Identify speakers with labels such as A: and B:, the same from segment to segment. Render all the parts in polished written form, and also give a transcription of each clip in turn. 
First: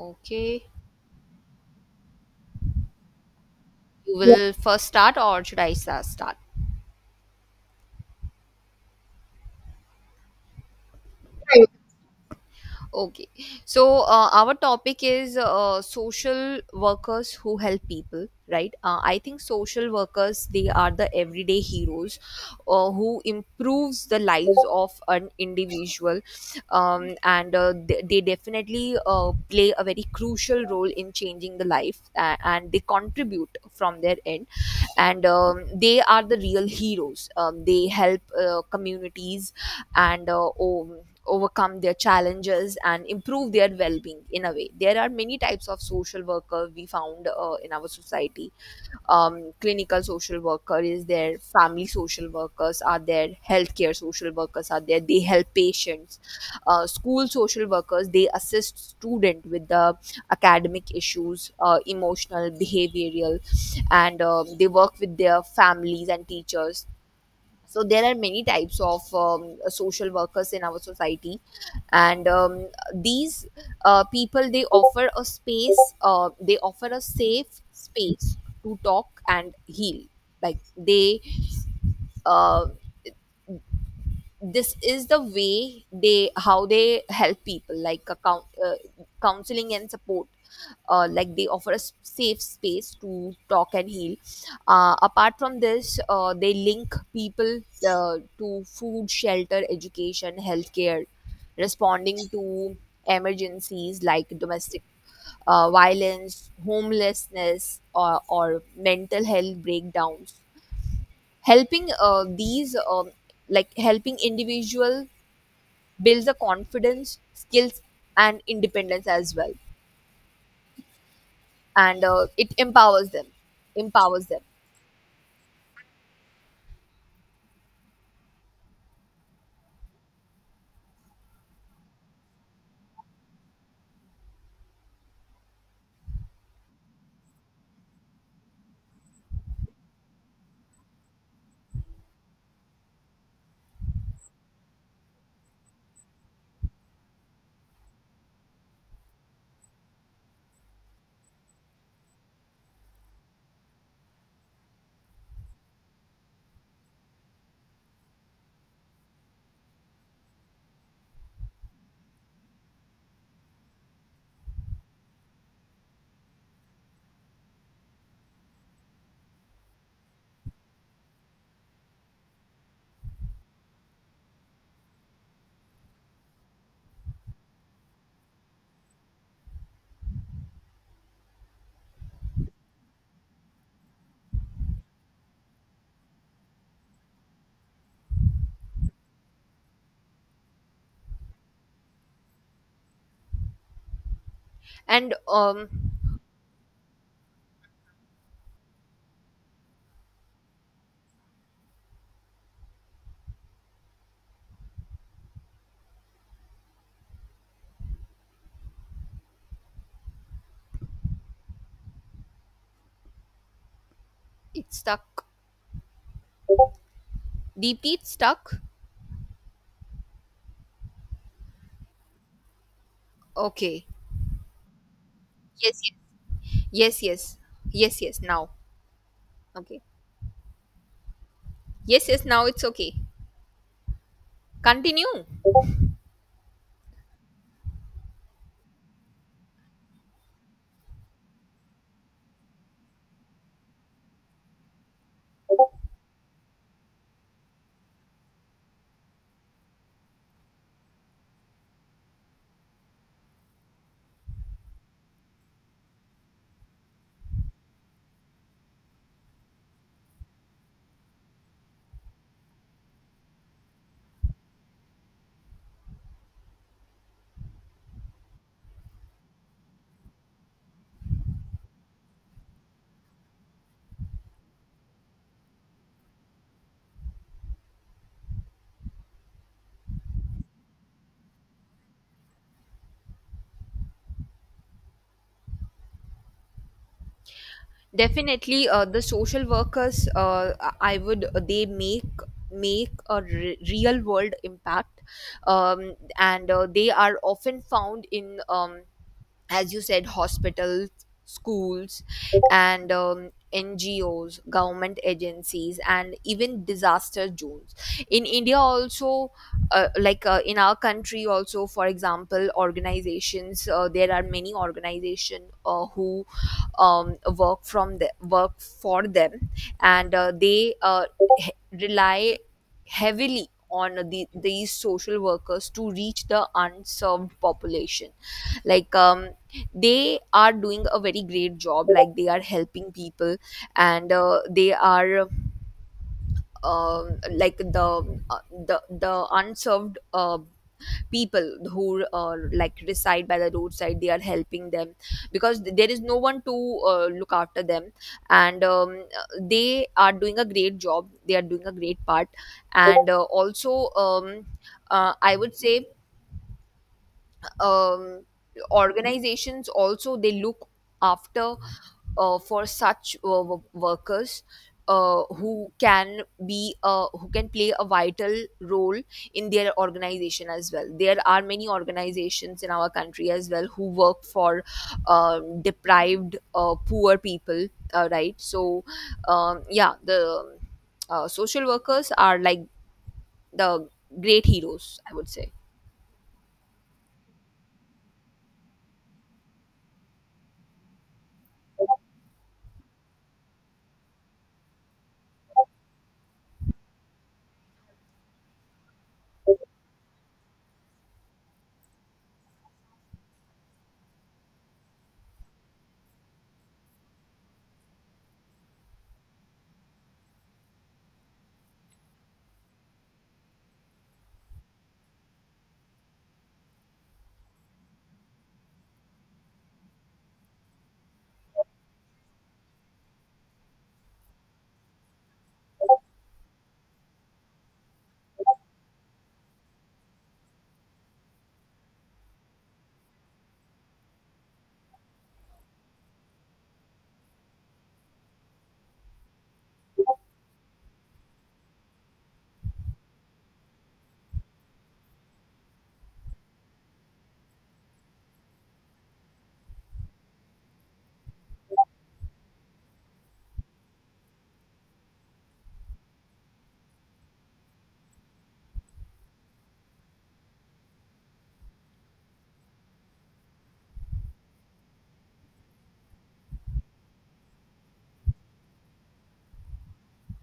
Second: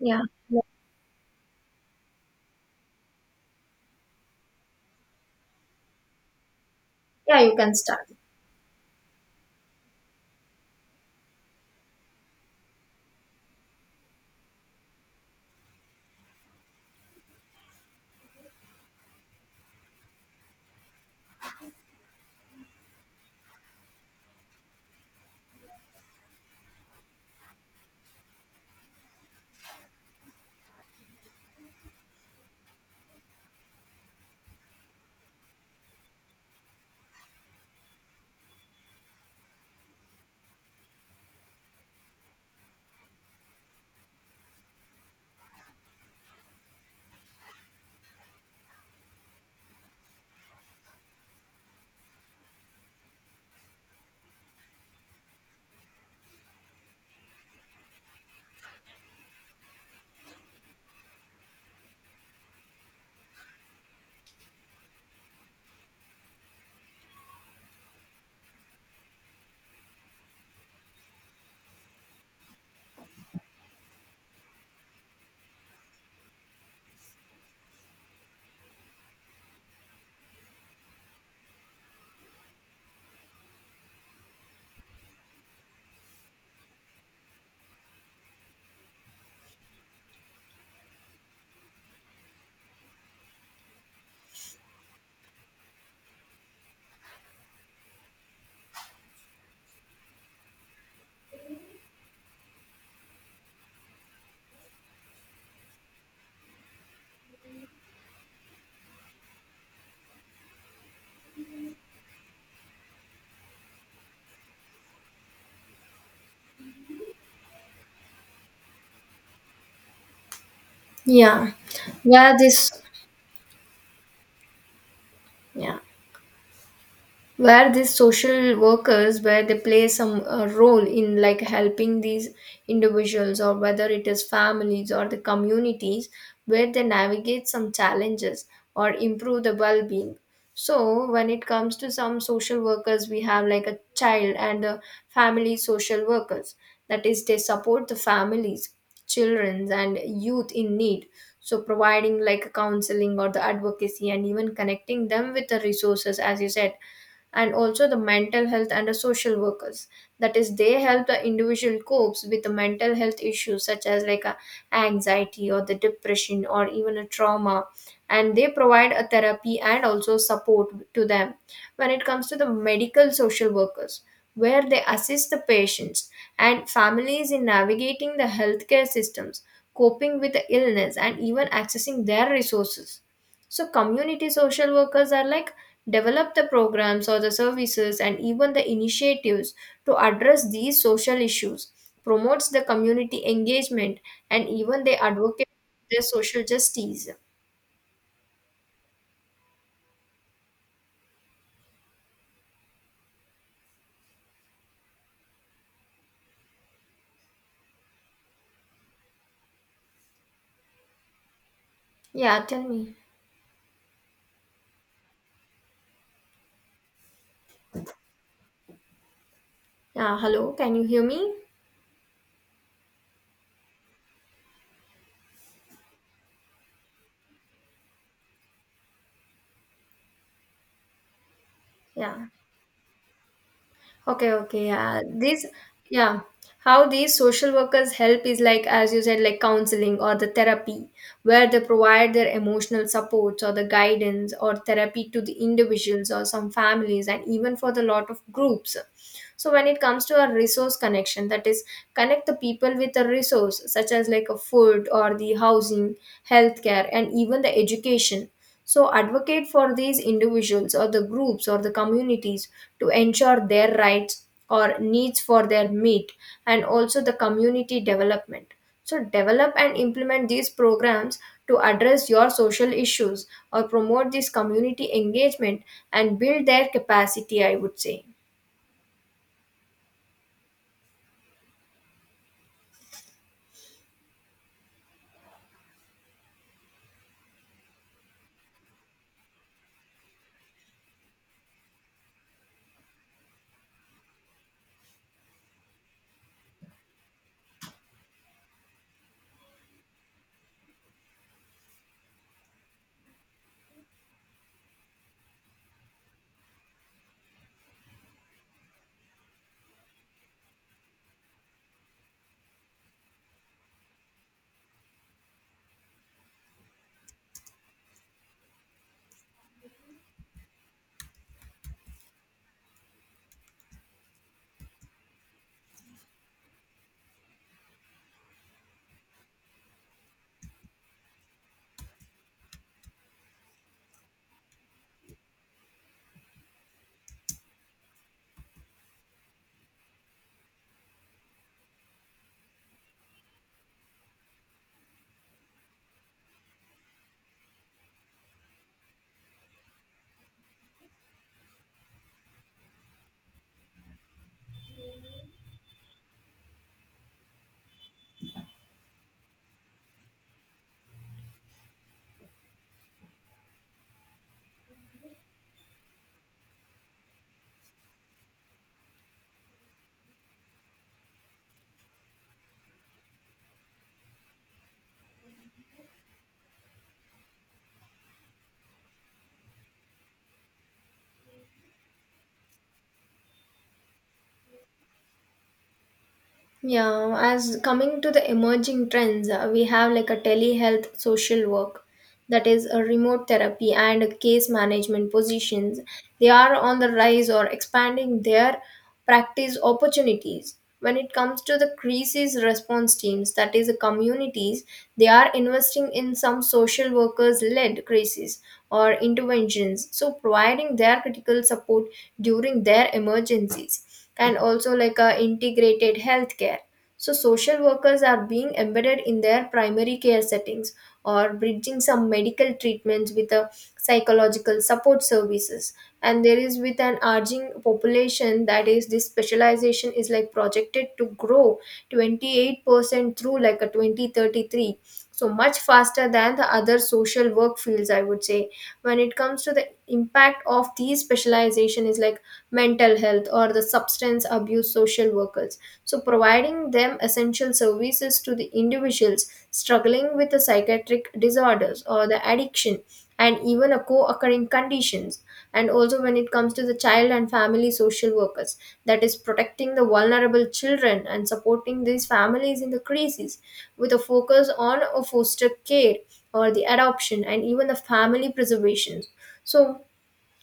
A: Yeah.
B: you will first start, or should I start?
A: Yeah, you can start.
B: Right. Okay, so our topic is social workers who help people, right? I think social workers they are the everyday heroes who improves the lives of an individual, and they definitely play a very crucial role in changing the life, and they contribute from their end. And they are the real heroes. They help communities and overcome their challenges and improve their well-being. In a way, there are many types of social worker we found in our society. Clinical social worker is there, family social workers are there, healthcare social workers are there. They help patients. School social workers, they assist student with the academic issues, emotional, behavioral, and they work with their families and teachers. So there are many types of social workers in our society, and these people, they offer a safe space to talk and heal. Like they uh, this is the way they how they help people. Like counseling and support, like they offer a safe space to talk and heal. Apart from this, they link people to food, shelter, education, healthcare, responding to emergencies like domestic violence, homelessness, or mental health breakdowns, helping these like helping individual builds a confidence, skills, and independence as well.
A: Yeah.
B: And
A: Yeah,
B: it
A: this.
B: empowers them, empowers them.
A: Yeah. Where these social workers, where they play some role in like helping these individuals, or whether it is families or the communities, where they navigate some challenges or improve the well-being. So when it comes to some social workers, we have like a child and a family social workers, that is they support the families, children and youth in need. So providing like counseling or the advocacy and even connecting them with the resources, as you said. And also the mental health and the social workers, that is they help the individual copes with the mental health issues such as like a anxiety or the depression or even a trauma, and they provide a therapy and also support to them. When it comes to the medical social workers, where they assist the patients and families in navigating the healthcare systems, coping with the illness and even accessing their resources. So community social workers are like develop the programs or the services and even the initiatives to address these social issues, promotes the community engagement, and even they
B: and
A: advocate
B: um
A: their social justice. Yeah, tell me.
B: it's stuck, deeply, it's stuck.
A: Yeah, hello, can you hear me?
B: Okay, yes, yes. Yes, yes. Yes, yes now. Okay, yes, yes,
A: Yeah.
B: now it's okay.
A: Okay, okay, yeah.
B: Continue.
A: This, yeah, how these social workers help is like, as you said, like counseling or the therapy, where they provide their emotional supports or the guidance or therapy to the individuals or some families and even for the lot of groups. So when it comes to a resource connection, that is connect the people with a resource such as like a food or the housing, healthcare and even the education. So advocate for these individuals or the groups or the communities to ensure their rights or needs for their meet. And also the community development, so develop and implement these programs to address your social issues or promote this community engagement and build their capacity, I would say.
B: Definitely, the social workers, I would they make make a real world impact, and they are often found in, as you said, hospitals, schools, and NGOs, government agencies, and even disaster zones. In India, also, like in our country, also, for example, organizations. There are many organizations who work for them, and they he- rely heavily on these social workers to reach the unserved population. Like they are doing a very great job. Like they are helping people, and they are, um like the uh, the unserved people who, like, reside by the roadside, they are helping them, because there is no one to look after them. And they are doing a great job, they are doing a great part. And uh, also um, uh, I would say, um, organizations also, they look after, for such workers who can play a vital role in their organization as well. There are many organizations in our country as well who work for deprived, poor people, right? So yeah, the social workers are like the great heroes, I would say.
A: Yeah, as coming to the emerging trends, we have like a telehealth social work, that is a remote therapy and a case management positions. They are on the rise or expanding their practice opportunities. When it comes to the crisis response teams, that is the communities, they are investing in some social workers led crises or interventions, so providing their critical support during their emergencies. And also like a integrated healthcare. So social workers are being embedded in their primary care settings or bridging some medical treatments with a psychological support services. And there is with an aging population, that is this specialization is like projected to grow 28% through like a 2033, so much faster than the other social work fields, I would say. When it comes to the impact of these specialization is like mental health or the substance abuse social workers, so providing them essential services to the individuals struggling with the psychiatric disorders or the addiction and even a co-occurring conditions. And also when it comes to the child and family social workers, that is protecting the vulnerable children and supporting these families in the crisis with a focus on a foster care or the adoption and even the family preservation. So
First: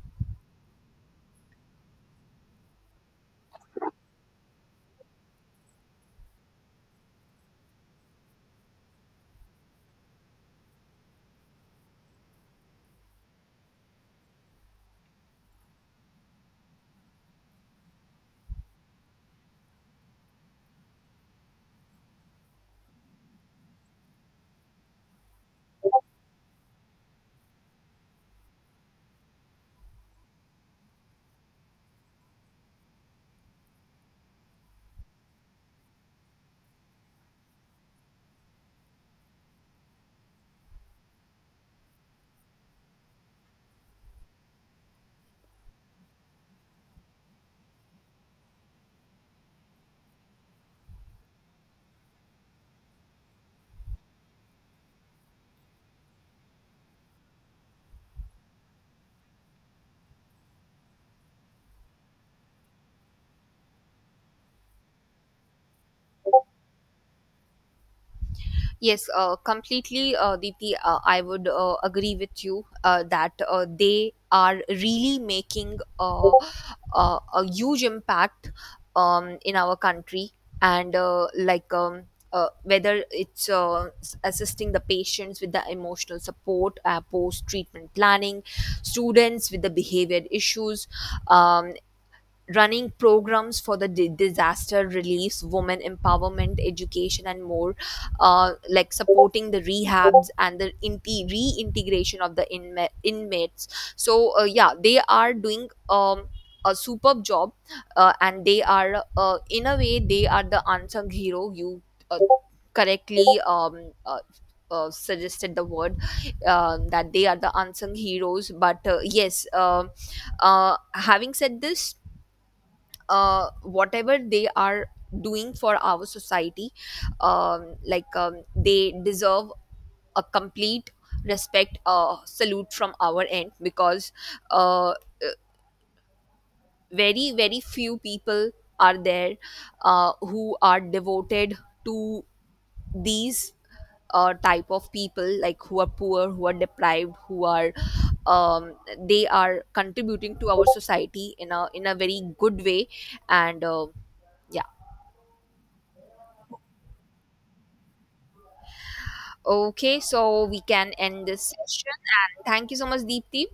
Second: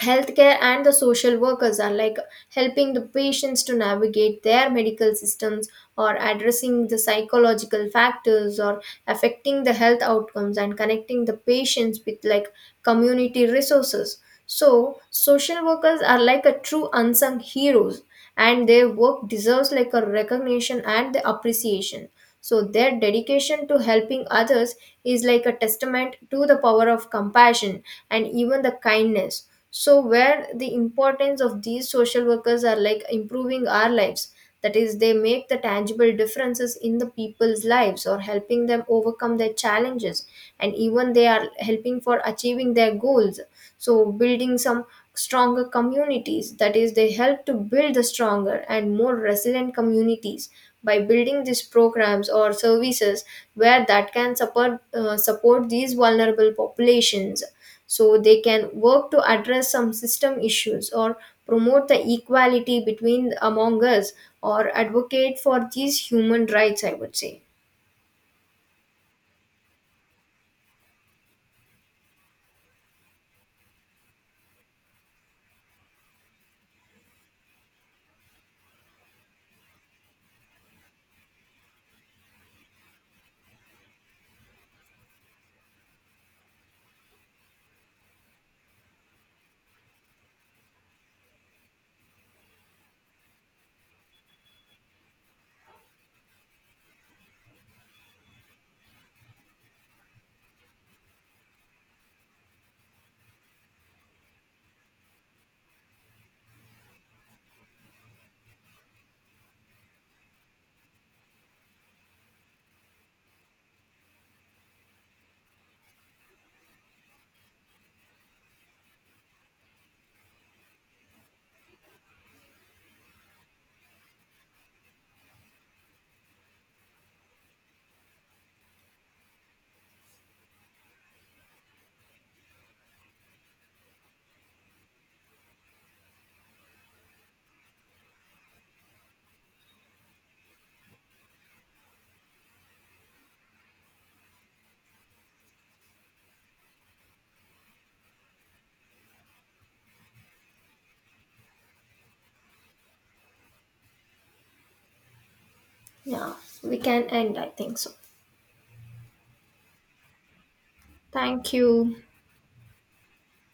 A: healthcare and the social workers are like helping the patients to navigate their medical systems or addressing the psychological factors or affecting the health outcomes and connecting the patients with like community resources. So social workers are like a true unsung heroes and their work deserves like a recognition and the appreciation. So their dedication to helping others is like a testament to the power of compassion and even the kindness. So where the importance of these social workers are like improving our lives, that is they make the tangible differences in the people's lives or helping them overcome their challenges, and even they are helping for achieving their goals. So building some stronger communities, that is they help to build the stronger and more resilient communities by building these programs or services where that can support support these vulnerable populations. So they can work to address some system issues or promote the equality between among us or advocate for these human rights, I would say.
B: Yes, completely, Deepti. I would agree with you that they are really making a huge impact in our country, and whether it's assisting the patients with the emotional support, post treatment planning, students with the behavior issues, um, running programs for the disaster relief, women empowerment, education, and more, like supporting the rehabs and the reintegration of the inmates. So, yeah, they are doing a superb job, and they are, in a way, they are the unsung hero. You uh, correctly suggested the word that they are the unsung heroes. But yes, having said this, whatever they are doing for our society, they deserve a complete respect, salute from our end, because uh, uh, very very few people are there who are devoted to these type of people, like who are poor, who are deprived, who are, um, they are contributing to our society in a very good way. And yeah.
A: Yeah, we can end, I think so.
B: Okay, so we can end this
A: Thank
B: session.
A: you.
B: And thank you so much, Deepti,